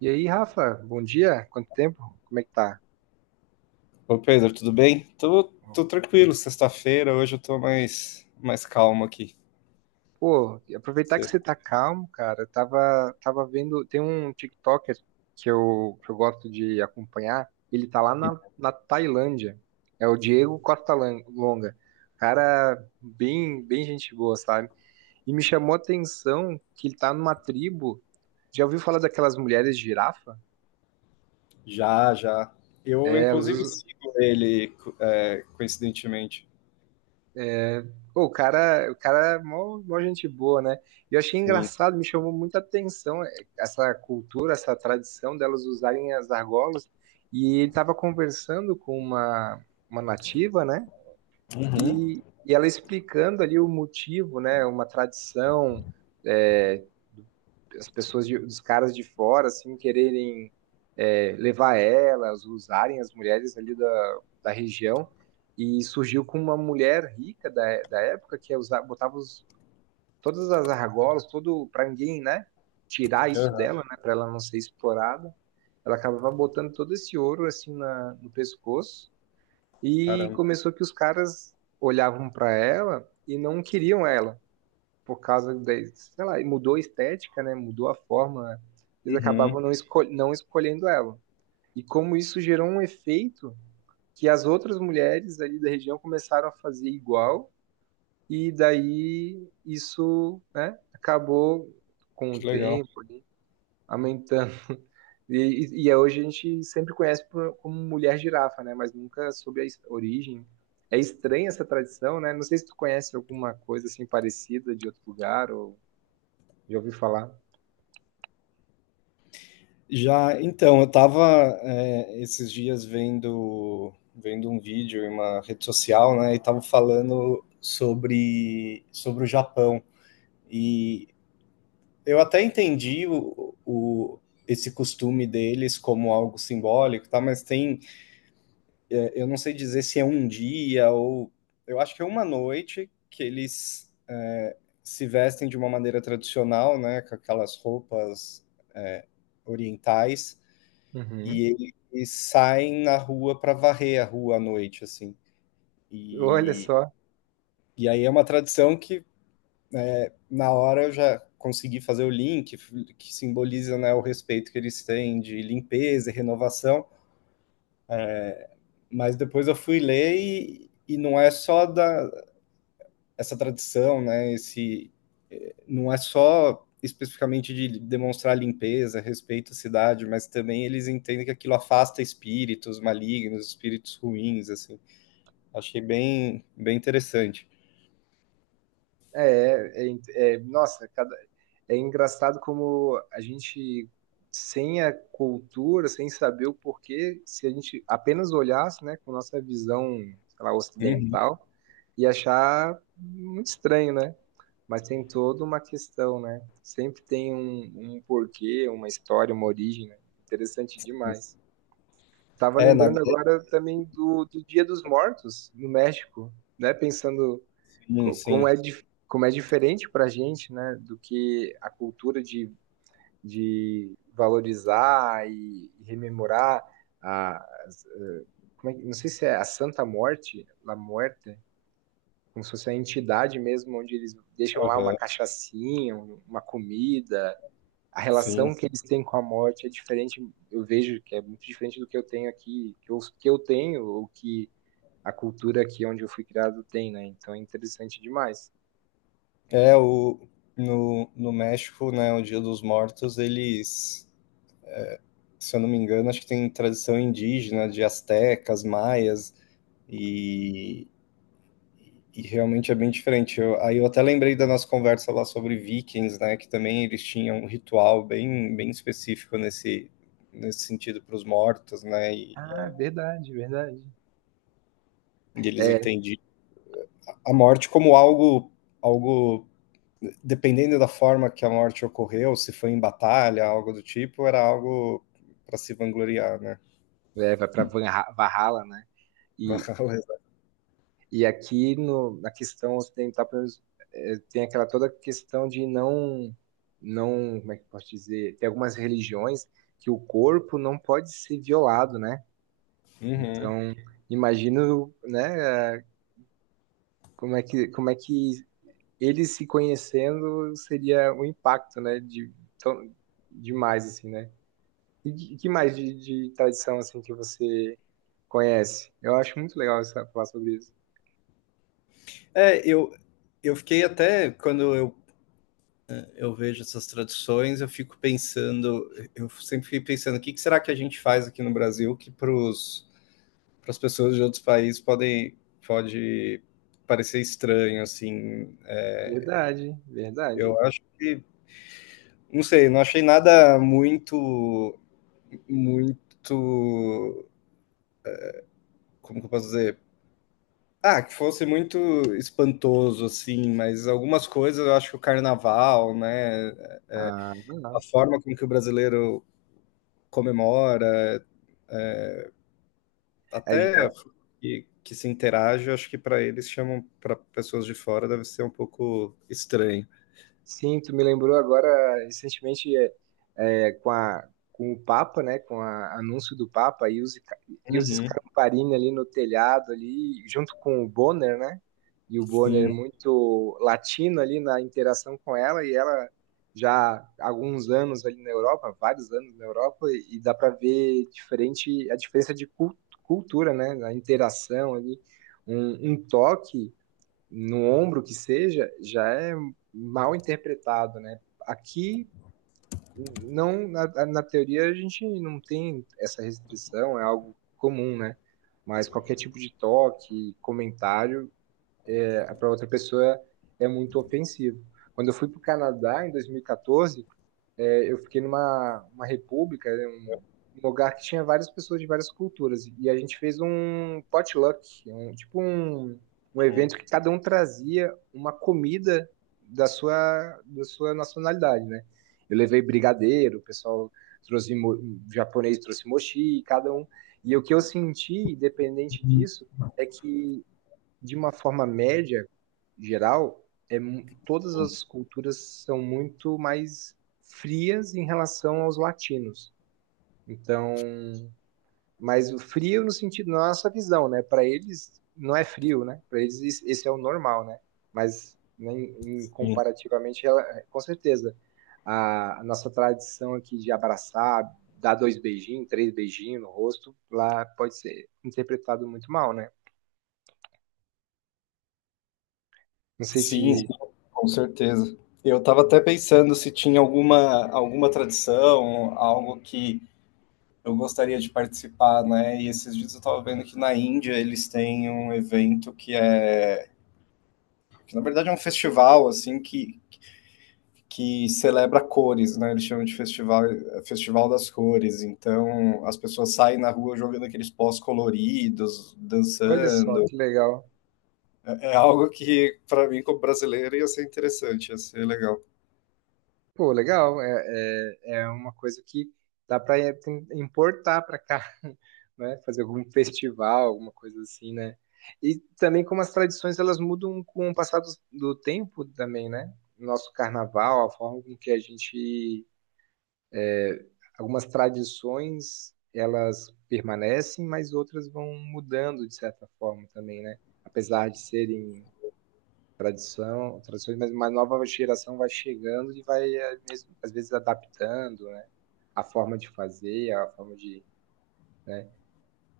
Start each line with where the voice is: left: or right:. right: E aí, Rafa, bom dia. Quanto tempo? Como é que tá?
left: Ô Pedro, tudo bem? Tô, tô tranquilo, sexta-feira, hoje eu tô mais calmo aqui.
right: Pô, e aproveitar
left: Você-
right: que você tá calmo, cara. Tava vendo, tem um TikToker que eu gosto de acompanhar. Ele tá lá na Tailândia. É o Longa. Cara, bem gente boa, sabe? E me chamou a atenção que ele tá numa tribo. Já ouviu falar daquelas mulheres girafa?
left: Já, já. Eu,
right: É, elas
left: inclusive,
right: usam.
left: sigo ele, coincidentemente.
right: É, pô, o cara é mó gente boa, né? E eu achei
left: Sim.
right: engraçado, me chamou muita atenção, essa cultura, essa tradição delas usarem as argolas. E ele estava conversando com uma nativa, né?
left: Uhum.
right: E ela explicando ali o motivo, né? Uma tradição, é, as pessoas, de, os caras de fora, assim, quererem, levar elas, usarem as mulheres ali da região. E surgiu com uma mulher rica da época que usava, botava os, todas as argolas, todo para ninguém, né? Tirar isso
left: Aham.
right: dela, né? Para ela não ser explorada. Ela acabava botando todo esse ouro assim no pescoço e
left: Caramba.
right: começou que os caras olhavam para ela e não queriam ela por causa da, sei lá, e mudou a estética, né? Mudou a forma. Eles
left: Uhum.
right: acabavam não escolhendo ela. E como isso gerou um efeito que as outras mulheres ali da região começaram a fazer igual, e daí isso, né, acabou com o
left: Que legal.
right: tempo ali, aumentando. E, e é hoje a gente sempre conhece como mulher girafa, né? Mas nunca soube a origem. É estranha essa tradição, né? Não sei se tu conhece alguma coisa assim parecida de outro lugar ou já ouviu falar.
left: Já, então, eu tava esses dias vendo um vídeo em uma rede social, né, e tava falando sobre o Japão. E eu até entendi esse costume deles como algo simbólico, tá? Mas tem, eu não sei dizer se é um dia ou eu acho que é uma noite que eles se vestem de uma maneira tradicional, né? Com aquelas roupas é, orientais
right: Uhum.
left: e eles saem na rua para varrer a rua à noite, assim.
right: Olha
left: E,
right: só.
left: e aí é uma tradição que na hora eu já consegui fazer o link que simboliza, né, o respeito que eles têm de limpeza e renovação, mas depois eu fui ler e não é só da essa tradição, né? Esse não é só especificamente de demonstrar limpeza, respeito à cidade, mas também eles entendem que aquilo afasta espíritos malignos, espíritos ruins, assim. Achei bem, bem interessante.
right: É, Nossa, é engraçado como a gente, sem a cultura, sem saber o porquê, se a gente apenas olhasse, né, com nossa visão, sei lá,
left: Uhum.
right: ocidental, ia achar muito estranho, né? Mas tem toda uma questão, né? Sempre tem um porquê, uma história, uma origem, né? Interessante demais. Tava
left: É, na
right: lembrando agora também do Dia dos Mortos, no México, né? Pensando.
left: sim,
right: Como
left: sim.
right: é, como é diferente para a gente, né, do que a cultura de valorizar e rememorar a, as- como é que, não sei se é a Santa Morte, La Muerte, como se fosse a entidade mesmo, onde eles deixam lá uma
left: Uhum.
right: cachaçinha, uma comida. A
left: Sim.
right: relação que eles têm com a morte é diferente, eu vejo que é muito diferente do que eu tenho aqui, que eu tenho, ou que a cultura aqui onde eu fui criado tem, né? Então é interessante demais.
left: É, o, no, no México, né, o Dia dos Mortos, eles, se eu não me engano, acho que tem tradição indígena de astecas, maias, e, e realmente é bem diferente. Eu- aí eu até lembrei da nossa conversa lá sobre vikings, né, que também eles tinham um ritual bem, bem específico nesse sentido para os mortos, né,
right: Ah, verdade, verdade.
left: e eles
right: É,
left: entendiam a morte como algo dependendo da forma que a morte ocorreu, se foi em batalha, algo do tipo, era algo para se vangloriar, né?
right: é vai para Valhalla, né? E, e aqui no, na questão ocidental, pelo menos, é, tem aquela toda questão de não, não, como é que eu posso dizer? Tem algumas religiões que o corpo não pode ser violado, né?
left: Uhum.
right: Então, imagino, né, como é que eles se conhecendo seria o impacto, né, de, tão- demais, assim, né? E que mais de tradição, assim, que você conhece? Eu acho muito legal você falar sobre isso.
left: É, eu, eu fiquei até, quando eu vejo essas traduções, eu fico pensando, eu sempre fiquei pensando, o que, que será que a gente faz aqui no Brasil que para as pessoas de outros países podem, pode parecer estranho, assim.
right: Verdade, verdade.
left: Eu acho que, não sei, não achei nada muito como que eu posso dizer? Ah, que fosse muito espantoso, assim, mas algumas coisas eu acho que o carnaval, né? É,
right: Ah,
left: a
right: não.
left: forma como que o brasileiro comemora, até que se interage, eu acho que para eles chamam para pessoas de fora deve ser um pouco estranho.
right: Sim, tu me lembrou agora recentemente, com com o Papa, né, com o anúncio do Papa e os, e os
left: Uhum.
right: Scamparini ali no telhado ali, junto com o Bonner, né? E o Bonner é
left: Sim,
right: muito latino ali na interação com ela e ela já há alguns anos ali na Europa, vários anos na Europa e dá para ver diferente a diferença de cultura, né, na interação ali, um toque no ombro que seja, já é mal interpretado, né? Aqui, não, na teoria, a gente não tem essa restrição, é algo comum, né? Mas qualquer tipo de toque, comentário, para outra pessoa é muito ofensivo. Quando eu fui para o Canadá em 2014, é, eu fiquei numa uma república, né, um lugar que tinha várias pessoas de várias culturas. E a gente fez um potluck, um, tipo um, um evento que cada um trazia uma comida da sua nacionalidade, né? Eu levei brigadeiro, o pessoal o japonês trouxe mochi, cada um. E o que eu senti, independente disso, é que de uma forma média, geral, todas as culturas são muito mais frias em relação aos latinos. Então, mas o frio no sentido, na nossa visão, né? Para eles não é frio, né? Para eles esse é o normal, né? Mas né,
left: sim,
right: comparativamente, ela, com certeza, a nossa tradição aqui de abraçar, dar dois beijinhos, três beijinhos no rosto, lá pode ser interpretado muito mal, né? Não sei
left: sim, sim,
right: se.
left: com certeza. Eu estava até pensando se tinha alguma, alguma tradição, algo que eu gostaria de participar, né? E esses dias eu estava vendo que na Índia eles têm um evento que na verdade é um festival assim que celebra cores, né? Eles chamam de festival, festival das cores. Então as pessoas saem na rua jogando aqueles pós coloridos,
right: Olha só
left: dançando.
right: que legal.
left: É, é algo que para mim como brasileiro ia ser interessante, ia ser legal.
right: Pô, legal. É uma coisa que dá para importar para cá, né? Fazer algum festival, alguma coisa assim, né? E também como as tradições elas mudam com o passar do tempo também, né? Nosso carnaval, a forma com que a gente, é, algumas tradições elas permanecem, mas outras vão mudando de certa forma também, né? Apesar de serem tradições, mas uma nova geração vai chegando e vai eh, mesmo, às vezes adaptando, né, a forma de fazer, a forma de, né?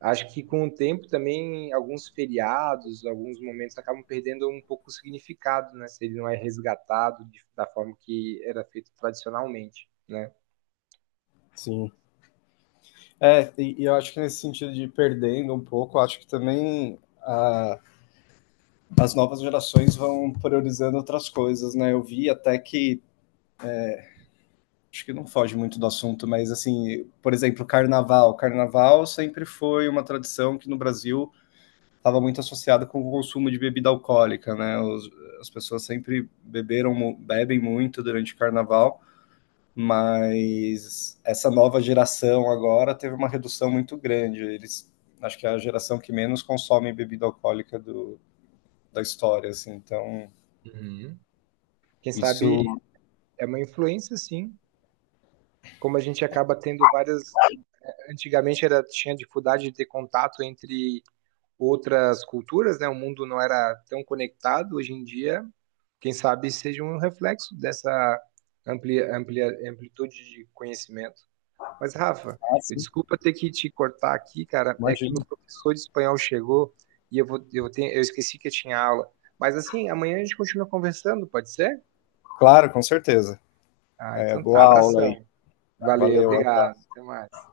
right: Acho que com o tempo também alguns feriados, alguns momentos acabam perdendo um pouco o significado, né, se ele não é resgatado da forma que era feito tradicionalmente, né?
left: Sim. E eu acho que nesse sentido de perdendo um pouco, eu acho que também a as novas gerações vão priorizando outras coisas, né? Eu vi até que acho que não foge muito do assunto, mas assim, por exemplo, carnaval. Carnaval sempre foi uma tradição que no Brasil estava muito associada com o consumo de bebida alcoólica, né? As pessoas sempre beberam, bebem muito durante o carnaval, mas essa nova geração agora teve uma redução muito grande. Eles acho que é a geração que menos consome bebida alcoólica do, da história, assim. Então,
right: Uhum. Quem
left: isso.
right: sabe é uma influência, sim. Como a gente acaba tendo várias. Antigamente era, tinha dificuldade de ter contato entre outras culturas, né? O mundo não era tão conectado hoje em dia. Quem sabe seja um reflexo dessa amplitude de conhecimento. Mas, Rafa, eu desculpa ter que te cortar aqui, cara. É que
left: Imagino.
right: meu professor de espanhol chegou e eu vou, eu tenho, eu esqueci que eu tinha aula. Mas assim, amanhã a gente continua conversando, pode ser?
left: Claro, com certeza.
right: Ah,
left: É,
right: então tá,
left: boa aula aí.
right: abração. Valeu,
left: Valeu.
right: obrigado. Até mais.